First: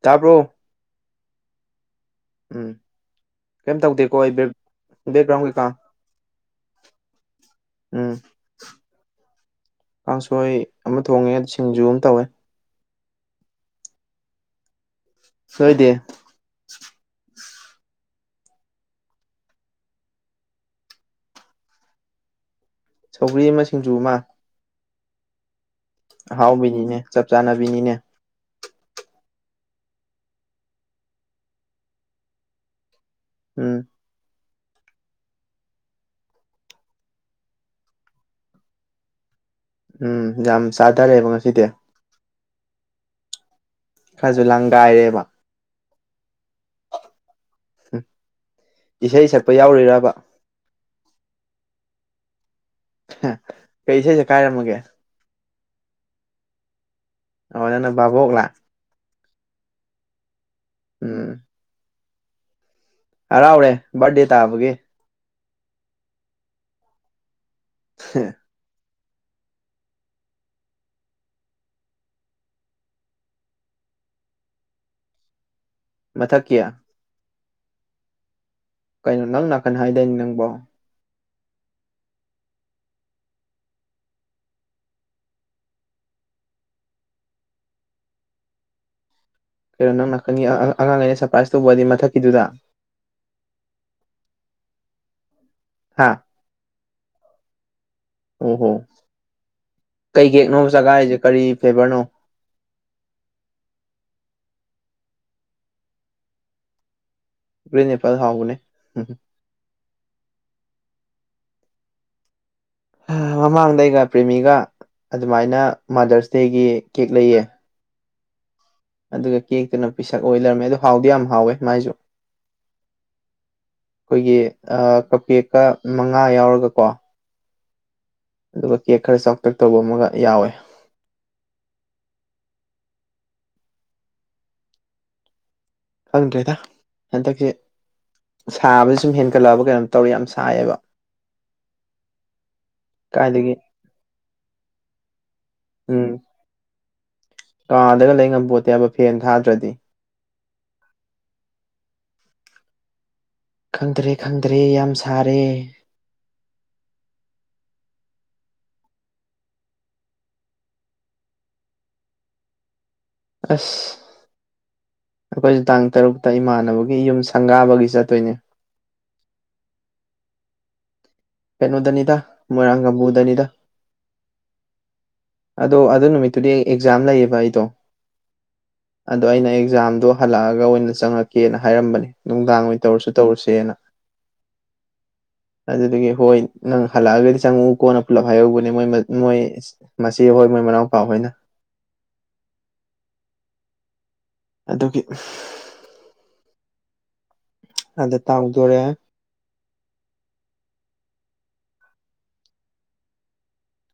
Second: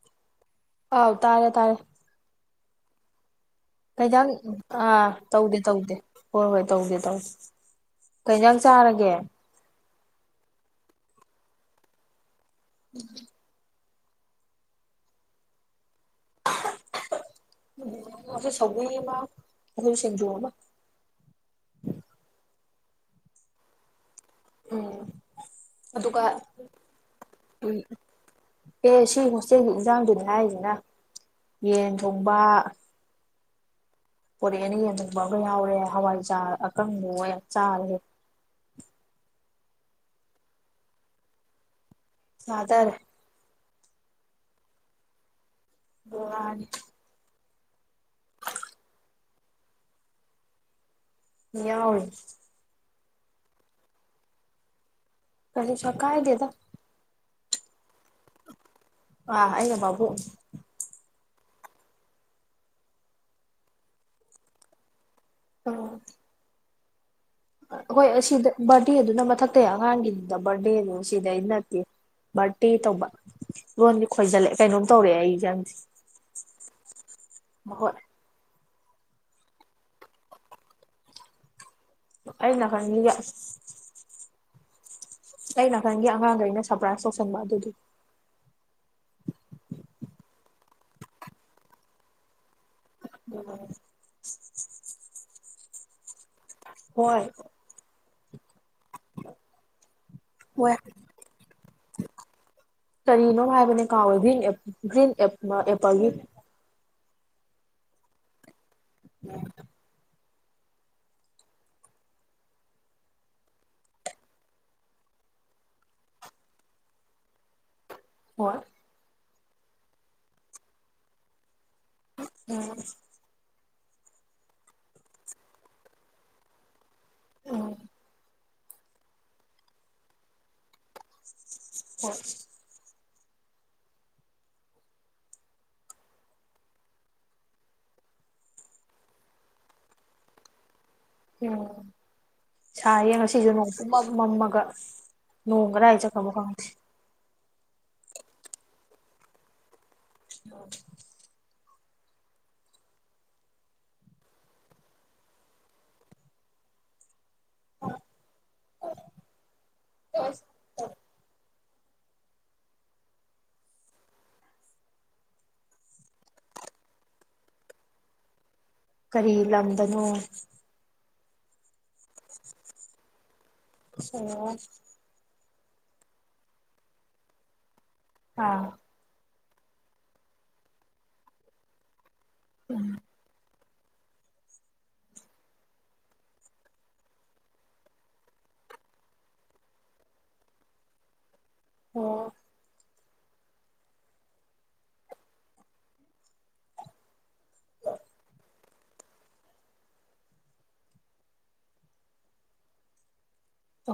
ꯇꯥꯕ꯭ꯔꯣ ꯑꯥꯎ ꯇꯥꯔꯦ ꯇꯥꯔꯦ ꯎꯝ ꯀꯩꯝ ꯇꯧꯗꯦꯀꯣ ꯀꯩꯖꯥꯡ ꯑꯩ ꯕꯦꯛ ꯑꯥ ꯕꯦꯛꯒ꯭ꯔꯥꯎꯟ ꯇꯧꯗꯦ ꯀꯩꯀꯥ ꯇꯧꯗꯦ ꯍꯣꯏ ꯍꯣꯏ ꯇꯧꯗꯦ ꯇꯧꯗꯦ ꯎꯝ ꯀꯩꯖꯥꯡ ꯆꯥꯔꯒꯦ ꯀꯥꯡꯁꯣꯏ ꯑꯃ ꯊꯣꯡꯉꯦ ꯁꯤꯡꯖꯨ ꯑꯃ ꯇꯧꯋꯦ [inaudible] ꯁꯣꯏꯗꯦ ꯉꯁꯤ ꯁꯧꯒ꯭ꯔꯤ ꯑꯃ ꯁꯤꯡꯖꯨ ꯑꯃ [inaudible] ꯁꯧꯒ꯭ꯔꯤ ꯑꯃ ꯁꯤꯡꯖꯨ ꯑꯃ ꯑꯣ ꯑꯍꯥꯎꯕꯤꯅꯤꯅꯦ ꯆꯞ ꯆꯥꯟꯅꯕꯤꯅꯤꯅꯦ ꯑꯦ ꯁꯤ ꯍꯣꯁꯇꯦꯜꯒꯤ ꯏꯟꯖꯥꯡꯗꯨꯅꯤ ꯍꯥꯏꯔꯤꯁꯤꯅ ꯌꯦꯟ ꯊꯣꯡꯕ ꯎꯝ ꯄꯣꯔꯦ ꯑꯅ ꯌꯦꯟꯊꫭꯡꯕ ꯑꯃ ꯌꯥꯎꯔꯦ ꯍꯋꯥꯏꯖꯥꯔ ꯑꯀꯪꯕ ꯌꯥꯝ ꯆꯥꯔꯦ [inaudible] ꯎꯝ ꯌꯥꯝ ꯆꯥꯗꯔꯦꯕ ꯉꯁꯤꯗꯤ ꯆꯥꯗꯥꯔꯦ ꯈꯖꯨ ꯂꯥꯡꯒꯥꯏꯔꯦꯕ [unintelligible] ꯍꯨ ꯏꯁꯩ ꯁꯛꯄ ꯌꯥꯎꯔꯤꯔꯥꯕ ꯌꯥꯎꯔꯤ [unintelligible] ꯀꯩ ꯏꯁꯩ ꯁꯛꯀꯥꯏꯔꯝꯃꯒꯦ ꯀꯩꯁꯨ ꯁꯛꯀꯥꯏꯗꯦꯗ ꯑꯃꯥꯏꯅꯅꫭ ꯕꯥꯕꫭꯛꯅ ꯑ ꯑꯩꯅ ꯕꯥꯕꯨꯛꯅꯤ ꯎꯝ ꯍꯔꯥꯎꯔꯦ ꯕꯔꯗꯦ ꯇꯥꯕꯒꯤ ꯑ ꯑꯀꫭꯏ ꯑꯁꯤꯗ ꯕꯥꯔꯗꯦ ꯑꯗꯨꯅ ꯃꯊꯛꯇꯩ ꯑꯉꯥꯡꯒꯤꯗ ꯕꯔꯗꯦꯅꯤ ꯁꯤꯗꯩ ꯅꯠꯇꯦ ꯕꯥꯔꯠꯗꯦ ꯇꯧꯕ ꯂꯣꯟꯗꯤ ꯈꯣꯏꯖꯜꯂꯦ ꯀꯩꯅꯣꯝ ꯇꯧꯔꯛꯑꯦ ꯑꯩꯁꯦ ꯈꯪꯗꯦ ꯃꯊꯛ ꯀꯌꯥ ꯍꯣꯏ ꯀꯩꯅꯣ ꯅꯪ ꯅꯥꯀꯟ ꯍꯥꯏꯗꯣꯏꯅꯤ ꯅꯪꯕꯣ ꯑꯩꯅ ꯈꯔꯒ ꯑꯩ ꯅꯥꯀꯟꯒꯤ ꯑꯉꯥꯡꯗ ꯑꯩꯅ ꯁꯔꯄ꯭ꯔꯥꯏꯖ ꯇꯧꯁꯟꯕ ꯑꯗꯨꯗꯤ ꯀꯩꯅꯣ ꯅꯪ ꯅꯥꯀꯟꯒꯤ ꯑꯉꯥꯡ ꯑꯩꯅ ꯁꯔꯄ꯭ꯔꯥꯏꯖ ꯇꯧꯕꯗꯤ ꯃꯊꯛꯀꯤꯗꯨꯗ ꯎꯝ ꯍꯥꯥ ꯍꯣꯏ ꯑꯣ ꯍꯣ ꯀꯩꯀꯦꯛꯅꯣ ꯍꯣꯏ ꯆꯒꯥꯔꯤꯁꯦ ꯀꯔꯤ ꯐ꯭ꯂꯦꯕꯔꯅꯣ ꯀꯔꯤꯅꯣ ꯍꯥꯏꯕꯅꯦ ꯀꯥꯋꯒꯔꯤ ꯒ꯭ꯔꯤꯟ ꯑꯦꯄꯜꯒꯤ ꯎꯦꯄꯥꯜ ꯍꯥꯎꯕꯅꯦ ꯃꯃꯥꯡꯗꯩꯒ ꯄ꯭ꯔꯦꯃꯤꯒ ꯑꯗꯨꯃꯥꯏꯅ ꯃꯥꯗꯔꯁ ꯗꯦꯒꯤ ꯀꯦꯛ ꯂꯩꯌꯦ ꯍꯣꯏ ꯑꯗꯨꯒ ꯀꯦꯛꯇꯨꯅ ꯄꯤꯁꯛ ꯑꯣꯏ ꯂꯩꯔꯝꯃꯦ ꯑꯗꯨ ꯍꯥꯎꯗꯤ ꯌꯥꯝ ꯍꯥꯎꯋꯦ ꯃꯥꯏꯁꯨ ꯎꯝ ꯑꯩꯈꯣꯏꯒꯤ ꯀꯞꯀꯦꯛꯀ ꯃꯉꯥ ꯌꯥꯎꯔꯒ ꯀꯣ ꯎꯝ ꯑꯗꯨꯒ ꯀꯦꯛ ꯈꯔ ꯆꯥꯎꯇꯦꯛ ꯇꯧꯕ ꯑꯃꯒ ꯌꯥꯎꯋꯦ ꯍ ꯈꯪꯗ꯭ꯔꯦꯗ ꯍꯟꯗꯛꯁꯦ ꯁꯥꯕꯁ ꯁꯨꯝ ꯍꯦꯟꯒꯠꯂꯛꯑꯕ ꯀꯩꯅꯣ ꯇꯧꯔ ꯌꯥꯝ ꯁꯥꯏꯌꯦꯕ ꯎꯝ ꯁꯥ ꯌꯦ ꯀꯥꯏꯗꯒꯤ ꯉꯁꯤꯁꯤꯅ ꯄꯨꯝꯃ ꯃꯝꯃꯒ ꯅꯣꯡꯒꯗꯥ ꯍꯥꯏ ꯎꯝ ꯆꯠꯀꯃꯣ ꯀꯥꯡꯁꯦ ꯀꯥꯗꯒ ꯂꯩ ꯉꯝ ꯄꯣꯠꯇꯦ ꯍꯥꯏꯕ ꯐꯦꯟ ꯊꯥꯗ꯭ꯔꯗꯤ ꯑ ꯈꯪꯗ꯭ꯔꯦ ꯈꯪꯗ꯭ꯔꯦ ꯌꯥꯝ ꯁꯥꯔꯦ ꯑ ꯑꯁ ꯑꯩꯈꯣꯏꯁꯨ ꯇꯥꯡ ꯇꯔꯨꯛꯇ ꯏꯃꯥꯟꯅꯕꯒꯤ ꯌꯨꯝ ꯁꯪꯒꯥꯕꯒꯤ ꯆꯠꯇꯣꯏꯅꯤ ꯀꯔꯤ ꯂꯝꯝꯕꯅꯣ ꯄꯩꯅꯣꯗꯅꯤꯗ ꯃꯣꯏꯕꯨꯗꯅꯤꯗ ꯑꯣ ꯑꯗꯣ ꯑꯗꯨ ꯅꯨꯃꯤꯠꯇꯨꯗꯤ ꯑꯦꯛꯖꯥꯝ ꯂꯩꯌꯦꯕ ꯑꯩꯗꯣ ꯑꯥ ꯑꯗꯣ ꯑꯩꯅ ꯑꯦꯛꯖꯥꯝꯗꯣ ꯍꯜꯂꯛꯑꯒ ꯑꯣꯏꯅ ꯆꯪꯉꯛꯀꯦꯅ ꯍꯥꯏꯔꯝꯕꯅꯦ ꯅꯨꯡꯗꯥꯡ ꯑꯣꯏꯅ ꯇꯧꯔꯁꯨ ꯇꯧꯔꯁꯦꯅ ꯑꯖꯤꯗꯒꯤꯗꯒꯤ ꯍꯣꯏ ꯅꯪ ꯍꯜꯂꯛꯑꯒꯗꯤ ꯆꯪꯉꯛꯎ ꯀꯣꯅ ꯄꯨꯂꯞ ꯍꯥꯏꯍꯧꯕꯅꯦꯣꯏ ꯃꯣꯏ ꯃꯁꯤ ꯍꯣꯏ ꯃꯣꯏ ꯃꯅꯥꯎꯄꯥ ꯍꯣꯏꯅ ꯑꯣ ꯑꯗꯨꯒꯤ ꯑꯗ ꯇꯥꯡꯗꯣꯔꯦ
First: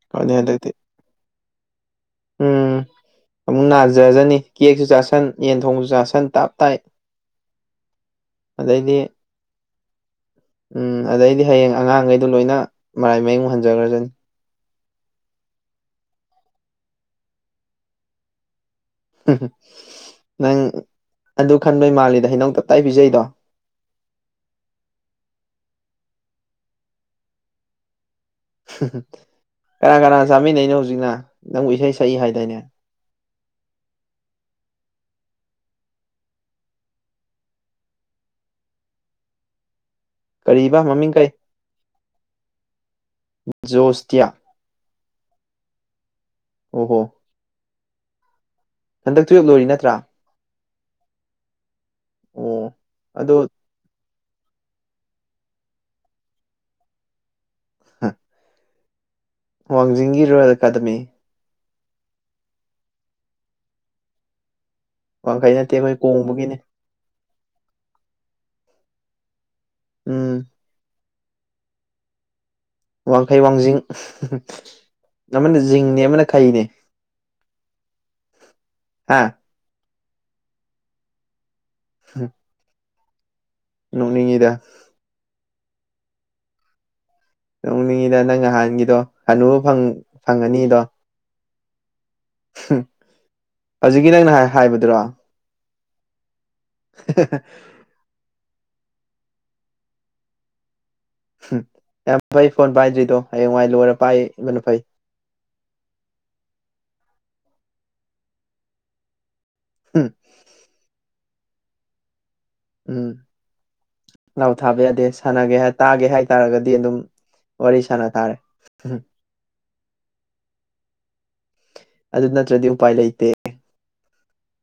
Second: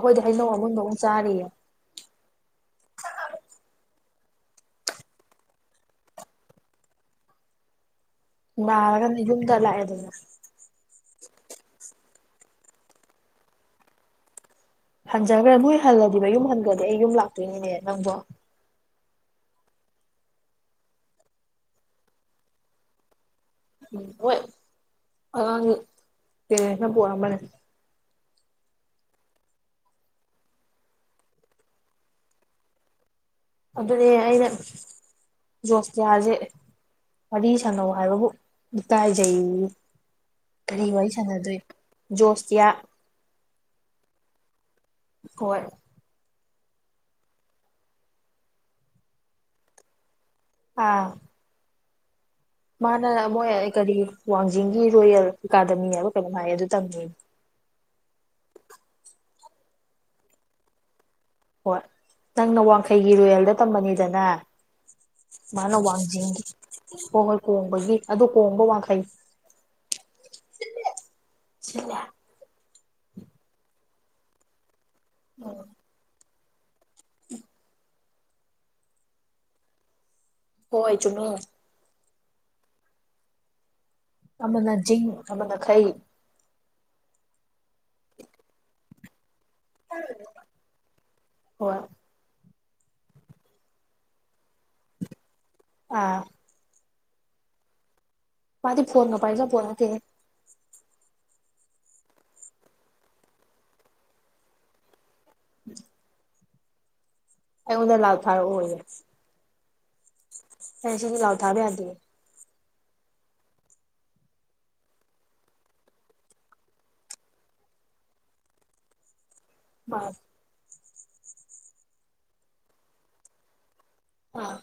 ꯍꯣꯏꯗꯤ ꯍꯣꯏꯅꯦ ꯍꯩꯅꯧ ꯑꯃꯨ ꯍꯟꯗꯛꯇꯤ ꯅꯣꯡꯨꯛ ꯆꯥꯔꯤꯌꯦ ꯎꯝ ꯑꯃꯨꯛ ꯅꯥꯖꯖꯅꯤ ꯀꯦꯛꯁꯨ ꯆꯥꯁꯟ ꯌꯦꯟꯊꯣꯡꯁꯨ ꯆꯥꯁꯟ ꯇꯥꯞ ꯇꯥꯏ ꯑꯗꯩꯗꯤ ꯒꯅꯤ ꯌꯨꯝ ꯇꯂꯥꯛꯑꯦ ꯑꯗꯨꯅ ꯎꯝ ꯑꯗꯩꯗꯤ ꯍꯌꯦꯡ ꯑꯉꯥꯡꯈꯩꯗ ꯂꯣꯏꯅ ꯃꯔꯥꯏ ꯃꯌꯤꯡ ꯃꯨ ꯍꯟꯖꯈ꯭ꯔꯖꯅꯤ ꯍꯟꯖꯈ꯭ꯔꯦ ꯃꯣꯏ ꯍꯜꯂꯗꯤꯕ ꯌꯨꯝ ꯍꯟꯈ꯭ꯔꯗꯤ ꯑꯩ ꯌꯨꯝ ꯂꯥꯛꯇꯣꯏꯅꯤꯅꯦ ꯅꯪꯗꯣ ꯅꯪ ꯑꯗꯨ ꯈꯟꯕꯩ ꯃꯥꯜꯂꯤꯗ ꯍꯩꯅꯧ ꯇꯞꯇꯥꯏ ꯄꯤꯖꯩꯗꯣ ꯎ ꯍ ꯑꯅ ꯄꯝꯕꯅꯦ [inaudible] ꯀꯅꯥ ꯀꯅꯥ ꯆꯥꯃꯤꯟꯅꯩꯅꯣ ꯍꯧꯖꯤꯛꯅ ꯅꯪꯕꯨ ꯏꯁꯩ ꯁꯛꯏ ꯍꯥꯏꯗꯅꯦ ꯑꯗꯨꯗꯅꯦꯦ ꯑꯩꯅ ꯖꯣꯁꯀꯤꯌꯥꯁꯦ ꯋꯥꯔꯤ ꯁꯥꯟꯅꯧ ꯍꯥꯏꯕꯕꯨ ꯀꯥꯏꯖꯩ ꯀꯔꯤꯕ ꯀꯔꯤ ꯋꯥꯔꯤ ꯃꯃꯤꯡ ꯀꯩ ꯁꯥꯟꯅꯗꯣꯏ ꯖꯣꯁꯇꯤꯌꯥ ꯖꯣꯁꯇꯌꯥ ꯍꯣꯏ ꯑꯣ ꯍꯣ ꯍꯟꯗꯛ ꯇꯨꯌꯦꯞ ꯂꯣꯏꯔꯤ ꯅꯠꯇ꯭ꯔꯥ ꯑꯥ ꯑꯣ ꯃꯥꯅ ꯑꯗꯣ ꯂꯃꯣ ꯌꯥ ꯀꯔꯤ ꯋꯥꯡꯖꯤꯡꯒꯤ ꯔꯣꯌꯦꯜ ꯑꯦꯀꯥꯗꯃꯤ ꯍꯥꯏꯕ ꯀꯩꯅꯣ ꯍꯥꯏꯌꯦ ꯑꯗꯨ ꯇꯪꯉ ꯍꯥ ꯋꯥꯡꯖꯤꯡꯒꯤ ꯔꯣꯌꯦꯜ ꯑꯦꯀꯥꯗꯃꯤ ꯍꯣꯏ ꯅꯪꯅ ꯋꯥꯡꯈꯩꯒꯤ ꯔꯨꯌꯦꯜꯗ ꯇꯃꯅꯤꯗꯅꯦ ꯋꯥꯡꯈꯩ ꯅꯠꯇꯦ ꯃꯥꯅ ꯑꯩꯈꯣꯏ ꯋꯥꯡꯖꯤꯡꯒꯤ ꯀꯣꯡꯕꯒꯤꯅꯦ ꯍꯣꯏ ꯍꯣꯏ ꯀꯣꯡꯕꯒꯤ ꯑꯗꯨ ꯀꯣꯡꯕ ꯋꯥꯡꯈꯩ ꯎꯝ ꯁꯤ ꯋꯥꯡꯈꯩ ꯋꯥꯡꯖꯤꯡ ꯑꯃꯅ ꯎꯝ ꯖꯤꯡꯅꯦ ꯑꯃꯅ ꯀꯩꯅꯦ ꯍꯥ ꯍꯣꯏ ꯆꯅꯨ ꯎꯝ ꯑꯃꯅ ꯤꯡ ꯑꯃꯅ ꯈꯩ ꯅꯣꯡꯅꯤꯡꯉꯤꯗ ꯅꯪ ꯅꯍꯥꯟꯒꯤꯗꯣ ꯍꯅꯨꯕ ꯐꯪꯉꯅꯤꯗꯣ ꯍꯣꯏ ꯍꯧꯖꯤꯛꯀꯤ ꯅꯪꯅ ꯍꯥꯏꯕꯗꯨꯔꯣ ꯑꯥ [inaudible] ꯃꯥꯗꯤ ꯐꯣꯟꯅ ꯄꯥꯏꯖ ꯐꯣꯟ ꯀꯦ ꯝ ꯌꯥꯝ ꯐꯩ ꯐꯣꯟ ꯄꯥꯏꯗ꯭ꯔꯤꯗꯣ ꯍꯌꯦꯡꯋꯥꯏ ꯂꯣꯏꯔ ꯄꯥꯏꯕꯅ ꯐꯩ ꯎꯝ ꯑ ꯑꯣꯗꯅ ꯂꯥꯎ ꯊꯥꯔꯌꯦ ꯎꯝ ꯄꯁꯤꯅꯤ ꯂꯥꯎ ꯊꯥꯕ ꯌꯥꯗ ꯎꯝ ꯂꯥꯎ ꯊꯥꯕ ꯌꯥꯗꯦ ꯁꯥꯟꯅꯒꯦ ꯇꯥꯒꯦ ꯍꯥꯏꯇꯥꯥꯔꯒꯗꯤ ꯑꯗꯨꯝ ꯑꯣꯔꯤꯁꯥꯅ ꯇꯥꯔꯦ ꯃꯥꯁ ꯑꯗꯨ ꯅꯠꯇ꯭ꯔꯗꯤ ꯎꯄꯥꯏ ꯂꯩꯇꯦ ꯑꯥ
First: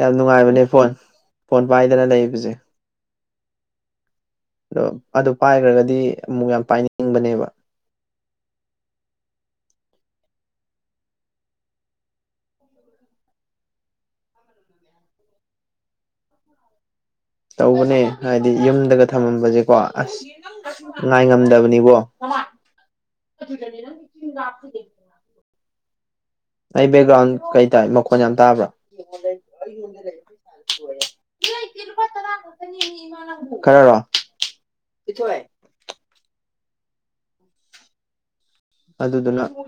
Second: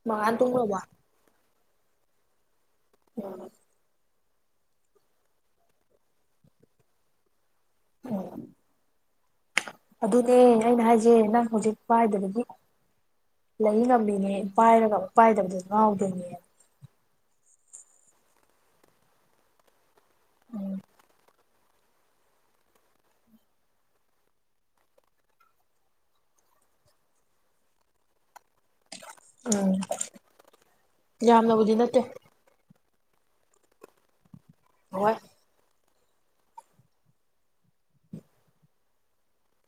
ꯌꯥꯝ ꯃꯉꯥꯟ ꯅꯨꯡꯉꯥꯏꯕꯅꯦ ꯇꯨꯝꯒ꯭ꯔꯕꯣ ꯐꯣꯟ ꯐꯣꯟ ꯄꯥꯏꯗꯅ ꯂꯩꯕꯁꯦ ꯎꯝ ꯑꯗꯣ ꯑꯗꯨ ꯄꯥꯏꯈ꯭ꯔꯒꯗꯤ ꯑꯃꯨꯛ ꯌꯥꯝ ꯄꯥꯏꯅꯤꯡꯕꯅꯦꯕ ꯎꯝ ꯑꯗꯨꯅꯦ ꯑꯩꯅ ꯍꯥꯏꯖꯩꯦ ꯅꯪ ꯍꯧꯖꯤꯛ ꯄꯥꯏꯗꯗꯤ ꯂꯩ ꯉꯃꯤꯅꯦ ꯄꯥꯏꯔꯒ ꯄꯥꯏꯗꯕꯗꯣ ꯉꯥꯎꯗꯣꯏꯅꯦ ꯇꯧꯕꯅꯦ ꯍꯥꯏꯗꯤ ꯌꯨꯝꯗꯒ ꯊꯝꯃꯝꯕꯁꯦꯀꯣ ꯑꯁ ꯉꯥꯏ ꯉꯝ ꯕꯅꯤꯕꯣ ꯑꯩ ꯕꯦꯛꯒ꯭ꯔꯥꯎꯟ ꯀꯩ ꯇꯥꯏ ꯃꯈꯣꯟ ꯌꯥꯝ ꯇꯥꯕ꯭ꯔꯥ ꯎꯝ ꯌꯥꯝꯅꯕꯨꯗꯤ ꯅꯠꯇꯦ [inaudible] ꯈꯔꯔꯣ ꯍꯣꯏ ꯑꯗꯨꯗꯨꯅ ꯑꯣꯣ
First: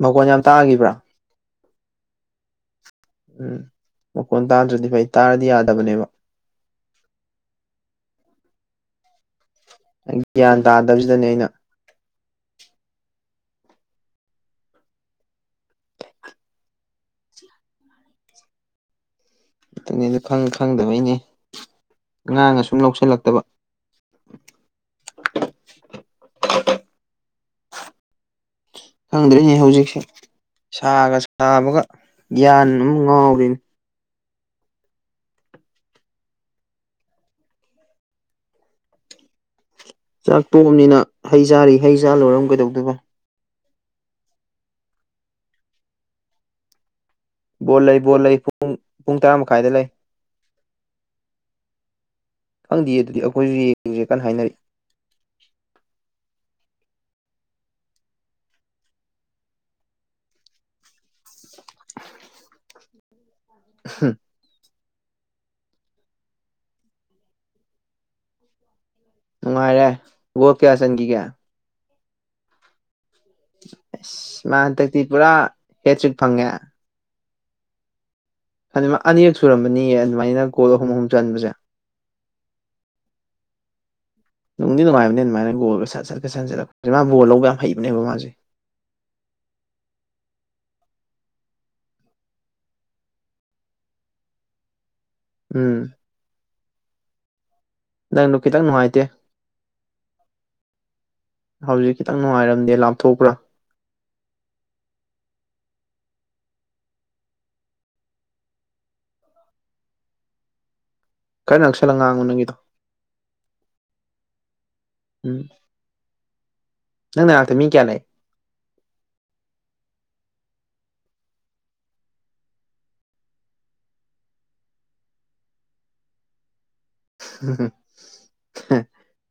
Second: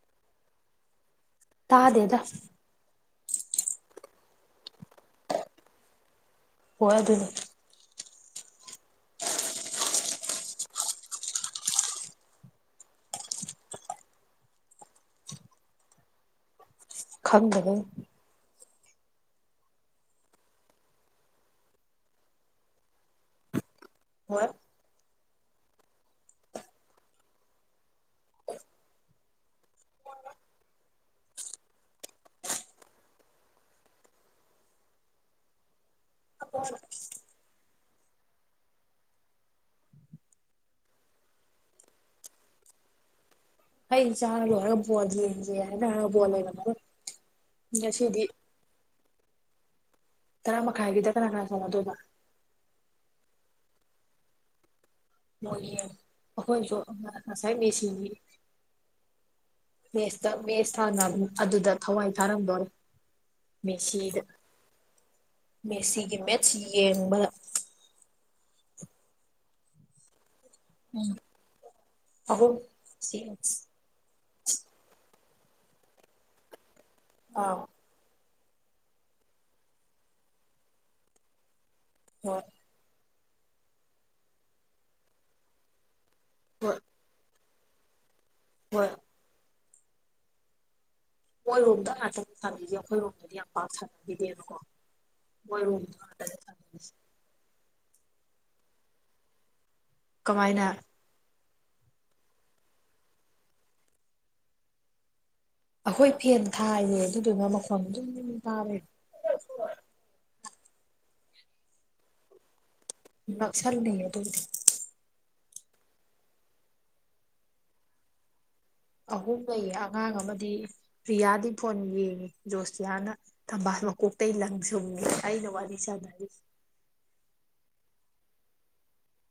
ꯃꯒꯣꯟ ꯌꯥꯝ ꯇꯥꯛꯈꯤꯕ꯭ꯔꯥ ꯇꯥꯗꯦꯗ ꯎꯝ ꯃꯈꯣꯟ ꯇꯥꯗ꯭ꯔꯗꯤ ꯐꯩ ꯇꯥꯔꯗꯤ ꯌꯥꯗꯕꯅꯦꯕ ꯍꯣꯏ ꯑꯗꯨꯅꯤ ꯒ꯭ꯌꯥꯟ ꯇꯥꯗꯕꯁꯤꯗꯅꯦ ꯑꯩꯅ ꯈꯪꯗꯕꯩꯅꯤ ꯅꯇꯅꯦꯗ ꯈꯪ ꯈꯪꯗꯕꯩꯅꯦ ꯑ ꯉꯥꯡꯉꯁꯨꯝ ꯂꯧꯁꯤꯜꯂꯛꯇꯕ ꯍꯣꯏ ꯑꯟꯑꯣꯗꯤꯕꯜ ꯈꯪꯗ꯭ꯔꯤꯅꯦ ꯍꯧꯖꯤꯛꯁꯦ ꯁꯥꯒ ꯁꯥꯕꯒ ꯒ꯭ꯌꯥꯟ ꯑꯃ ꯉꯥꯎꯔꯤꯅꯤ ꯆꯥꯛꯇꯣꯑꯝꯅꯤꯅ ꯍꯩ ꯆꯥꯔꯤ ꯍꯩ ꯆꯥ ꯂꯣꯏꯔꯝ ꯀꯩꯗꯧꯗꯕ ꯐꯩ ꯆꯥꯔ ꯂꯣꯏꯔꯒ ꯕꯣꯜ ꯌꯦꯡꯁꯦꯅ ꯕꯣꯜ ꯃꯩꯔꯝꯃꯔꯣꯏ ꯕꯣꯜ ꯂꯩ ꯕꯣꯜ ꯂꯩ ꯄꯨꯡ ꯄꯨꯡ ꯇꯔꯥ ꯃꯈꯥꯏꯗ ꯂꯩ ꯇꯔꯥ ꯃꯈꯥꯏꯒꯤꯗ ꯀꯅꯥ ꯀꯅꯥ ꯆꯪꯅꯗꯕ ꯈꯪꯗꯦ ꯑꯗꯨꯗꯤ ꯑꯩꯈꯣꯏꯁꯨ ꯌꯦꯡꯁꯦ ꯀꯟꯅ ꯍꯥꯏꯅꯔꯛꯏ ꯃꯣꯏꯒꯤ ꯑꯩꯈꯣꯏꯁꯨ ꯉꯁꯥꯏ ꯃꯤꯁꯤꯡꯒꯤ ꯃꯦꯁꯇ ꯃꯦꯁ ꯍꯥꯟꯅ ꯑꯗꯨꯗ ꯊꯋꯥꯏ ꯊꯥꯔꯝꯗꯣꯔꯦ ꯃꯦꯁꯤꯗ ꯃꯦꯁꯤꯒꯤ ꯃꯦꯠꯁ ꯌꯦꯡꯕꯗ ꯅꯨꯡꯉꯥꯏꯔꯦ ꯕꯣꯜ ꯀꯌꯥ ꯎꯝ ꯆꯟꯈꯤꯒꯦ ꯑꯍꯨꯝ ꯁꯤ ꯑꯥ ꯑꯁ ꯃꯥ ꯍꯟꯗꯛꯇꯤ ꯄꯨꯔꯥ ꯍꯦ ꯇꯔꯤꯛ ꯐꯪꯉꯦ ꯑꯥ ꯑꯅꯤꯔꯛ ꯁꯨꯔꯝꯕꯅꯤꯌꯦ ꯑꯗꯨꯃꯥꯏꯅ ꯒꯣꯜ ꯑꯍꯨꯝ ꯑꯍꯨꯝ ꯆꯟꯕꯁꯦ ꯍꯣꯏ ꯅꯨꯡꯗꯤ ꯅꯨꯡꯉꯥꯏꯕꯅꯦ ꯑꯗꯨꯃꯥꯏꯅ ꯒꯣꯜꯒ ꯁꯠ ꯆꯠꯀ ꯍꯣꯏ ꯁꯟꯠꯂꯄꯦ ꯃꯥ ꯕꯣꯜ ꯂꯧꯕ ꯌꯥꯝ ꯍꯩꯕꯅꯦꯕ ꯃꯥꯁꯦ ꯍꯣꯏ ꯃꯣꯏꯔꯣꯝꯗ ꯉꯇꯪ ꯁꯥꯟꯕꯤꯁꯦ ꯑꯩꯈꯣꯏꯔꯣꯝꯗꯗꯤ ꯌꯥꯝ ꯄꯥꯝ ꯁꯥꯟꯅꯕꯤꯗꯦꯅꯀꯣ ꯎꯝ ꯑꯟꯑꯣꯗꯤꯕꯜ ꯅꯪꯗꯨ ꯈꯤꯇꯪ ꯅꯨꯡꯉꯥꯏꯇꯦ ꯀꯃꯥꯏꯅ ꯍꯧꯖꯤꯛ ꯈꯤꯇꯪ ꯅꯨꯡꯉꯥꯏꯔꯝꯗꯦ ꯂꯥꯞꯊꯣꯛꯄ꯭ꯔꯥ ꯑꯩꯈꯣꯏ ꯐꯦꯟ ꯊꯥꯏꯅꯦ ꯑꯗꯨꯗꯨꯒ ꯃꯈꯣꯟ ꯑꯗꯨꯝ ꯇꯥꯔꯦ ꯈꯔ ꯅꯛꯁꯜꯂꯒ ꯉꯥꯡꯉꯣ ꯅꯪꯒꯤꯗꯣ ꯅꯛꯁꯜꯂꯤꯌꯦ ꯑꯗꯨꯕꯨꯗꯤ ꯎꯝ ꯅꯪ ꯅꯅꯥꯛꯇ ꯃꯤ ꯀꯌꯥ ꯂꯩ ꯑꯍꯨꯝ ꯂꯩꯌꯦ ꯑꯉꯥꯡ ꯑꯃꯗꯤ ꯔꯤꯌꯥꯗꯤ ꯐꯣꯟ ꯌꯦꯡꯉꯤ ꯖꯣꯁꯤꯌꯥꯅ ꯊꯝꯕꯥꯜ ꯃꯀꯣꯛꯇ ꯑꯩ ꯂꯪ ꯁꯨꯝꯉꯦ ꯑꯩꯅ ꯋꯥꯔꯤ ꯁꯥꯅꯔꯤ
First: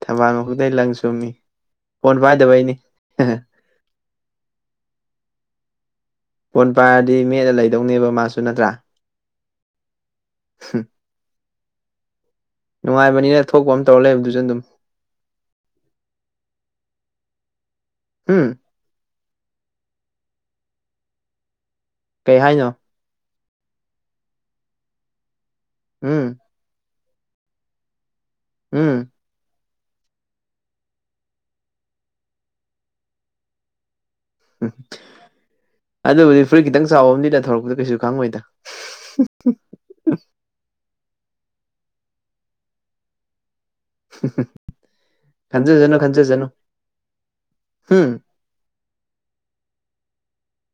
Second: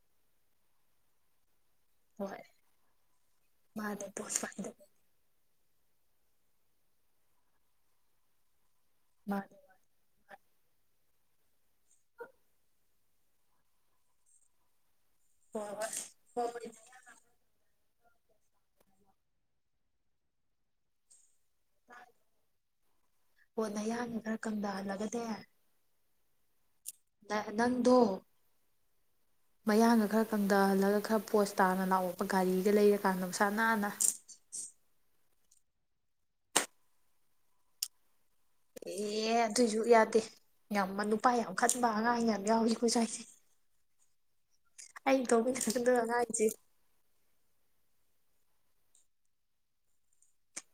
ꯊꯝꯕꯥꯜ ꯃꯈꯨꯗ ꯂꯪ ꯆꯨꯝꯃꯤ ꯐꯣꯟ ꯄꯥꯏꯗꯕꯩꯅꯤ ꯍꯍ ꯄꯥꯏꯗꯕꯩ ꯐꯣꯟ ꯄꯥꯏꯔꯗꯤ ꯃꯦꯠꯂ ꯂꯩꯗꯧꯅꯦꯕ ꯃꯥꯁꯨ ꯅꯠꯇ꯭ꯔꯥ ꯃꯥꯅꯤ ꯃꯥꯅꯤ ꯍꯝ ꯅꯨꯡꯉꯥꯏꯕꯅꯤꯅ ꯊꯣꯛꯄ ꯑꯃ ꯇꯧꯔꯒ ꯂꯩꯕꯗꯨꯁꯨ ꯑꯗꯨꯝ ꯍꯣꯏ ꯍꯣꯏ ꯍꯝ ꯀꯩ ꯍꯥꯏꯅꯣ ꯍꯣꯅ ꯌꯥꯅꯤ ꯈꯔ ꯀꯪꯗꯍꯜꯂꯒꯗꯤ ꯎꯝ ꯅ ꯅꯪꯗꯣ ꯎꯝ ꯃꯌꯥꯡꯒ ꯈꯔ ꯀꯪꯊꯍꯜꯂꯒ ꯈꯔ ꯄꯣꯁ ꯇꯥꯅ ꯂꯥꯛꯑꯣꯄ ꯒꯥꯔꯤꯒ ꯂꯩꯔꯀꯥꯟꯗ ꯃꯁꯥ ꯅꯥꯟꯅ ꯎꯝ ꯑꯗꯨꯕꯨꯗꯤ ꯐꯨꯔꯤꯠ ꯈꯤꯇꯪ ꯆꯥꯎꯕ ꯑꯃꯗꯤꯗ ꯊꯧꯔꯛꯄꯗ ꯀꯩꯁꯨ ꯈꯪꯉꯣꯏꯗ ꯑꯦ ꯑꯗꯨꯏꯁꯨ ꯌꯥꯗꯦ ꯌꯥꯝꯃ ꯎꯄꯥ ꯌꯥꯝ ꯈꯟꯕ ꯑꯉꯥꯡ ꯌꯥꯝ ꯌꯥꯎꯏꯈꯣ ꯆꯥꯏꯁꯦ ꯈꯪꯖꯦꯖꯅꯣ ꯈꯟꯗꯅ ꯈꯪꯖꯦꯖꯅꯣ ꯑꯉꯥꯡꯁꯦ ꯎꯝ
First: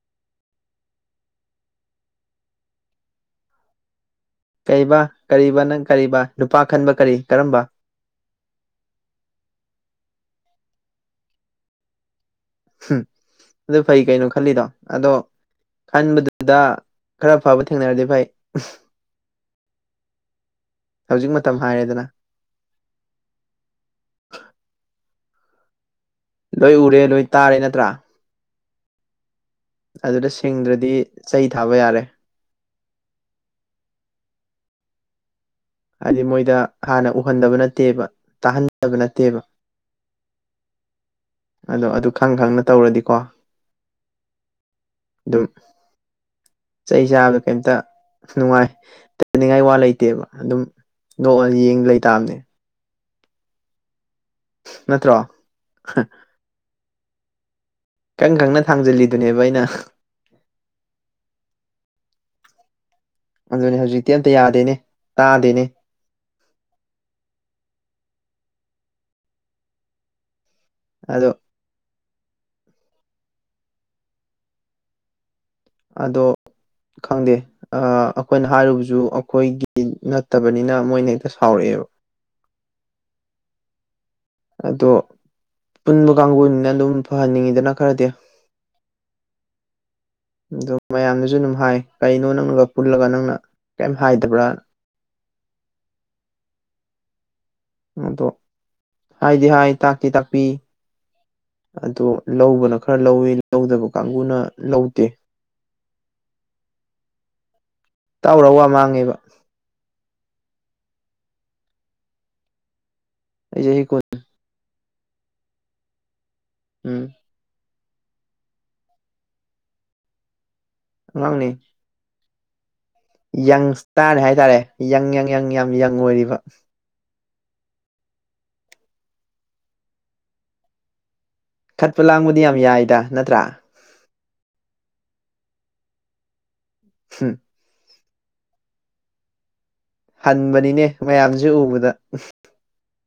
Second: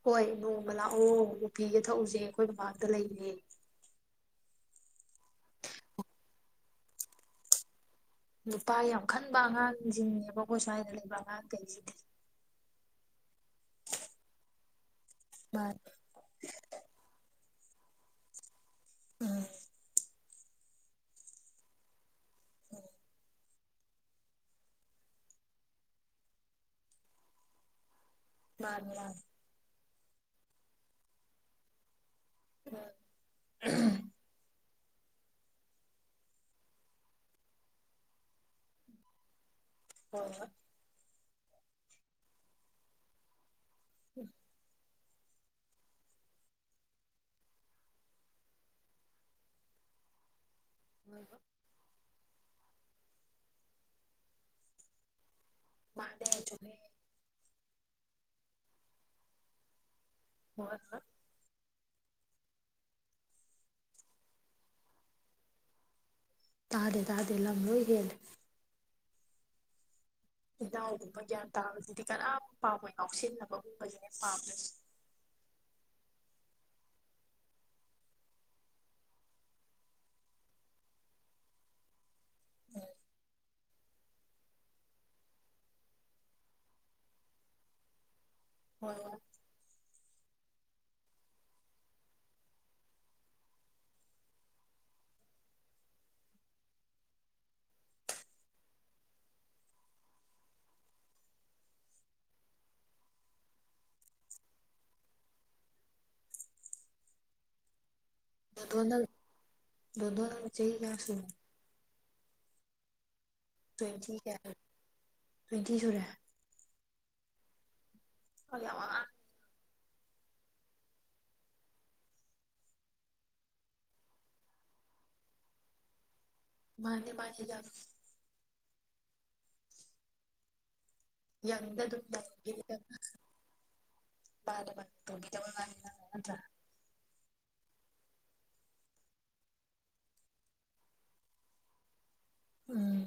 ꯍꯣꯏ ꯅꯣꯡꯃ ꯂꯥꯛꯑꯣ ꯎꯄꯤꯒ ꯊꯛꯎꯁꯦ ꯑꯩꯈꯣꯏ ꯃꯃꯥꯡꯗ ꯂꯩꯔꯦ ꯀꯕꯥ ꯀꯔꯤꯕ ꯅꯪ ꯀꯔꯤꯕ ꯅꯨꯄꯥ ꯈꯟꯕ ꯀꯔꯤ ꯀꯔꯝꯕ ꯂꯨꯄꯥ ꯌꯥꯝ ꯈꯟꯕ ꯑꯉꯥꯡꯁꯤꯡꯅꯦꯕꯀꯣ ꯁ꯭ꯋꯥꯏꯗ ꯂꯩꯕ ꯑꯉꯥꯡ ꯀꯩꯁꯤꯗꯤ ꯎꯝ ꯑꯗꯨ ꯐꯩ ꯀꯩꯅꯣ ꯈꯜꯂꯤꯗꯣ ꯑꯗꯣ ꯃꯥꯅꯤ ꯈꯟꯕꯗꯨꯗ ꯈꯔ ꯈꯐꯥꯕꯨ ꯊꯦꯡꯅꯔꯗꯤ ꯐꯚꯥꯏ ꯎꯝ ꯍꯧꯖꯤꯛ ꯃꯇꯝ ꯍꯥꯏꯔꯦꯗꯅ ꯂꯣꯏ ꯎꯔꯦ ꯂꯣꯏ ꯇꯥꯔꯦ ꯅꯠꯇ꯭ꯔꯥ ꯃꯥꯔ ꯑꯗꯨꯗ ꯁꯤꯡꯗ꯭ꯔꯗꯤ ꯆꯩ ꯊꯥꯕ ꯌꯥꯔꯦ ꯎꯝ ꯍꯥꯏꯗꯤ ꯃꯣꯏꯗ ꯍꯥꯟꯅ ꯎꯍꯟꯗꯕ ꯅꯠꯇꯦꯕ ꯇꯥꯍꯟꯗꯕ ꯅꯠꯇꯦꯕ ꯍ ꯑꯗꯣ ꯑꯗꯨ ꯈꯪ ꯈꯪꯅ ꯇꯧꯔꯗꯤꯀꯣ ꯎꯝ ꯑꯗꯨꯝ ꯆꯩ ꯆꯥꯕꯗꯣ ꯀꯩꯇ ꯅꯨꯡꯉꯥꯏ ꯇꯅꯤꯡꯉꯥꯏ ꯋꯥ ꯂꯩꯇꯦꯕ ꯑꯗꯨꯝ ꯅꯣꯛ ꯌꯦꯡ ꯂꯩꯇꯥꯕꯅꯦ ꯅꯠꯇ꯭ꯔ ꯃꯥꯅꯦ ꯆꯨꯝꯃꯦ ꯈꯪ ꯈꯪꯅ ꯊꯥꯡꯖꯤꯜꯂꯤꯗꯨꯅꯦꯕ ꯑꯩꯅ ꯍꯣꯏ ꯑꯗꯨꯅꯦ ꯍꯧꯖꯤꯛꯇꯤ ꯑꯝꯇ ꯌꯥꯗꯦꯅꯦ ꯇꯥꯗꯦꯅꯦ ꯇꯥꯗꯦ ꯇꯥꯗꯦ ꯂꯝꯪꯂꯣꯏ ꯍꯦꯜꯂꯦ ꯏ ꯑꯗꯣ ꯃꯒꯤꯦ ꯇ ꯀꯅꯥꯝ ꯄꯥꯕ ꯉꯥꯎꯁꯤꯟꯅꯕꯒꯨꯝ ꯐꯖꯅ ꯄꯥꯝꯂ꯭ꯔꯁ ꯑꯗꯣ ꯈꯪꯗꯦ ꯑꯩꯈꯣꯏꯅ ꯍꯥꯏꯔꯨꯕꯁꯨ ꯑꯩꯈꯣꯏꯒꯤ ꯅꯠꯇꯕꯅꯤꯅ ꯃꯣꯏꯅ ꯍꯦꯛꯇ ꯁꯥꯎꯔꯛꯑꯦ [inaudible] ꯑꯗꯣ ꯄꯨꯟꯕ ꯀꯥꯡꯕꯨꯅꯤꯅ ꯑꯗꯨꯝ ꯐꯍꯟꯅꯤꯡꯉꯤꯗꯅ ꯈꯔꯗꯤ ꯍꯣꯏ ꯑꯗꯨ ꯃꯌꯥꯝꯅꯁꯨ ꯑꯗꯨꯝ ꯍꯥꯏ ꯀꯩꯅꯣ ꯅꯪꯅꯒ ꯄꯨꯜꯂꯒ ꯅꯪꯅ ꯀꯔꯤꯝ ꯍꯥꯏꯗꯕ꯭ꯔꯥ ꯑꯗꯣ ꯍꯥꯏꯗꯤ ꯍꯥꯏ ꯇꯥꯛꯀꯤ ꯇꯥꯛꯄꯤ ꯑꯣ ꯂꯧꯕꯅ ꯈꯔ ꯂꯧꯋꯤ ꯂꯧꯗꯕ ꯀꯥꯡꯕꯨꯅ ꯂꯧꯗꯦ ꯇꯥꯎꯔ ꯋꯥ ꯃꯥꯡꯉꯦꯕ ꯆꯍꯤꯒ ꯐ ꯑꯩ ꯆꯍꯤ ꯀꯨꯟ ꯇ꯭ꯋꯦꯟꯇꯤ ꯀꯌꯥ ꯇ꯭ꯋꯦꯟꯇꯤ ꯁꯨꯔꯦ ꯎꯝ ꯑ ꯂꯪꯅꯤ ꯌꯪꯁꯇꯥꯔꯅꯦ ꯍꯥꯏꯇꯥꯔꯦ ꯌꯪ ꯌꯪ ꯌꯪ ꯌꯥꯝ ꯌꯪ ꯑꯣꯏꯔꯤꯕ ꯃꯥꯅꯦ ꯃꯥꯒꯤꯖ ꯌꯪꯗ ꯑꯗꯨꯝ ꯈꯠꯄ ꯂꯥꯡꯕꯗꯤ ꯌꯥꯝ ꯌꯥꯏꯗ ꯅꯠꯇ꯭ꯔꯥ ꯔ ꯊ ꯎꯝ ꯍꯟꯕꯅꯤꯅꯦ ꯃꯌꯥꯝꯁꯦ ꯎꯕꯗ ꯎ ꯎꯝ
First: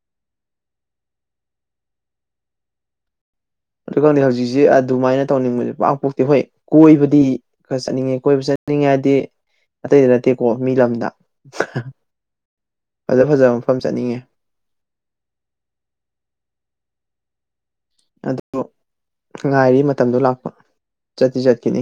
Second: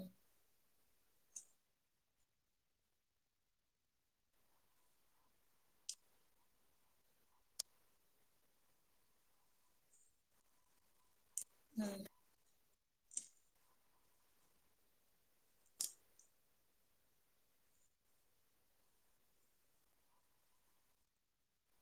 ꯑꯗꯨ ꯈꯪꯗꯤ ꯍꯧꯖꯤꯛꯁꯦ ꯑꯗꯨꯃꯥꯏꯅ ꯇꯧꯅꯤꯡꯕꯁꯦ ꯄꯥꯛ ꯄꯣꯛꯇꯤ ꯍꯣꯏ ꯀꯣꯏꯕꯗꯤ ꯈꯔ ꯆꯠꯅꯤꯡꯉꯦ ꯀꯣꯏꯕꯕꯁꯤ ꯆꯠꯅꯤꯡ ꯆꯅꯤꯡꯉꯥꯏꯗꯤ ꯑꯇꯩꯗ ꯅꯠꯇꯦꯀꯣ ꯃꯤ ꯂꯝꯗ ꯎꯝ ꯐꯖ ꯐꯖꯕ ꯃꯐꯝ ꯆꯠꯅꯤꯡꯉꯦ ꯑꯗꯨꯣ ꯉꯥꯏꯔꯤ ꯃꯇꯝꯗꯣ ꯂꯥꯛꯄ ꯆꯠꯇꯠꯇꯤ ꯆꯠꯈꯤꯅꯤ